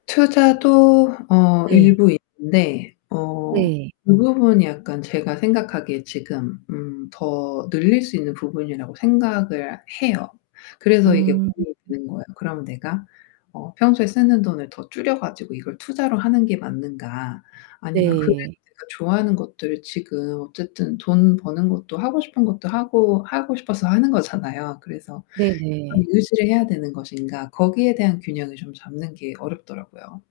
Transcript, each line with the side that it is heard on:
left: 투자도 어
right: 네.
left: 일부 있는데 어
right: 네.
left: 그 부분이 약간 제가 생각하기에 지금 음, 더 늘릴 수 있는 부분이라고 생각을 해요. 그래서 이게
right: 음.
left: 고민이 되는 거예요. 그럼 내가 어 평소에 쓰는 돈을 더 줄여 가지고 이걸 투자로 하는 게 맞는가. 아니면 그래도
right: 네.
left: 내가 좋아하는 것들을 지금 어쨌든 돈 버는 것도 하고 싶은 것도 하고 하고 싶어서 하는 거잖아요. 그래서 이거를
right: 네네.
left: 유지를 해야 되는 것인가. 거기에 대한 균형을 좀 잡는 게 어렵더라고요.